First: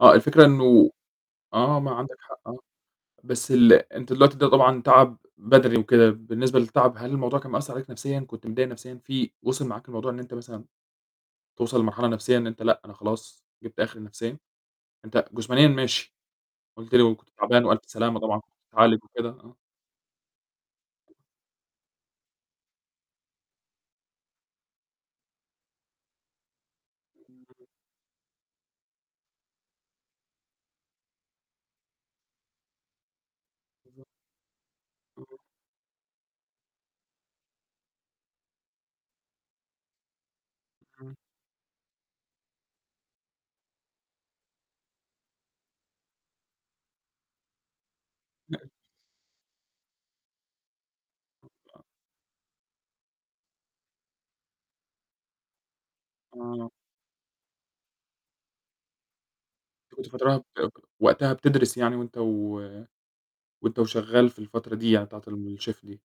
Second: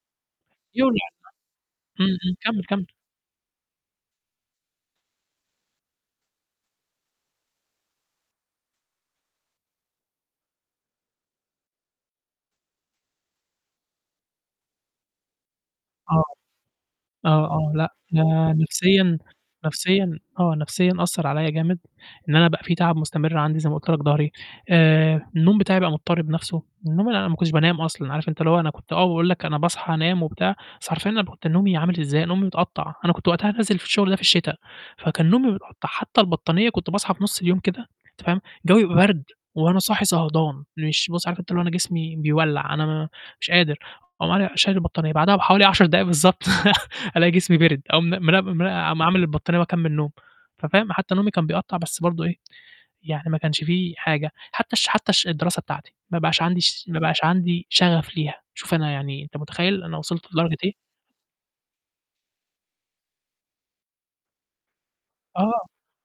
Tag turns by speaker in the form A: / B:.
A: آه، الفكرة إنه
B: [unintelligible] امم،
A: آه، ما عندك
B: امم،
A: حق آه،
B: كمل، كمل.
A: بس ال أنت دلوقتي ده طبعًا تعب بَدَني وكده، بالنسبة للتعب هل الموضوع كان مأثّر عليك نفسيًا، كنت متضايق نفسيًا في وصل معاك الموضوع إن أنت مثلًا توصل لمرحلة نفسيًا إن أنت لأ أنا خلاص جِبت آخري نفسيًا؟ أنت جسمانيًا ماشي،
B: آه،
A: قُلت لي كنت
B: آه،
A: تعبان
B: آه،
A: وألف
B: لأ،
A: سلامة طبعًا
B: ده
A: بتتعالج
B: نفسيًا
A: وكده، آه.
B: نفسيًا آه، نفسيًا أثّر عليَّ جامد، إن أنا بقى في تعب مستمر عندي زي ما قُلت لك ضهري، آآ، النوم بتاعي بقى مضطرب نفْسُه، النوم أنا ما كنتش بانام أصلًا، عارف أنت اللي هو أنا كنت آه باقول لك أنا باصحى أنام وبتاع، بس حرفيًا أنا ب كنت نومي عامل إزاي، نومي متقطّع، أنا كنت وقتها نازل في الشغل ده في الشتا، فكان نومي أحط حتى البطانية كنت باصحى في نُصّ اليوم كده، أنت فاهم، الجو يبقى برد، وأنا صاحي صهدان، مش
A: إمم.
B: بُصّ عارف أنت اللي هو أنا جسمي بيولّع أنا م مش قادر، أقوم أنا شايل البطانية، بعدها بحوالي 10 دقايق بالضبط ألاقي جسمي بِرِد، أقوم م نم
A: [unintelligible]
B: عا عامل البطانية وأكمّل نوم. ففاهم، حتى نومي كان بيقطّع، بس برضه إيه، يعني ما كانش في حاجة، حتى الش حتى الش الدراسة بتاعتي، ما بقاش عندي
A: آه.
B: ش ما يبقاش عندي شغف ليها، شوف أنا يعني أنت متخيّل،
A: أنت
B: أنا
A: كنت
B: وصِلت
A: فترتها ب
B: لدرجة إيه؟
A: وقتها بتدرس يعني وأنت و وأنت وشغال في الفترة دي يعني بتاعة
B: آه.
A: الChef دي.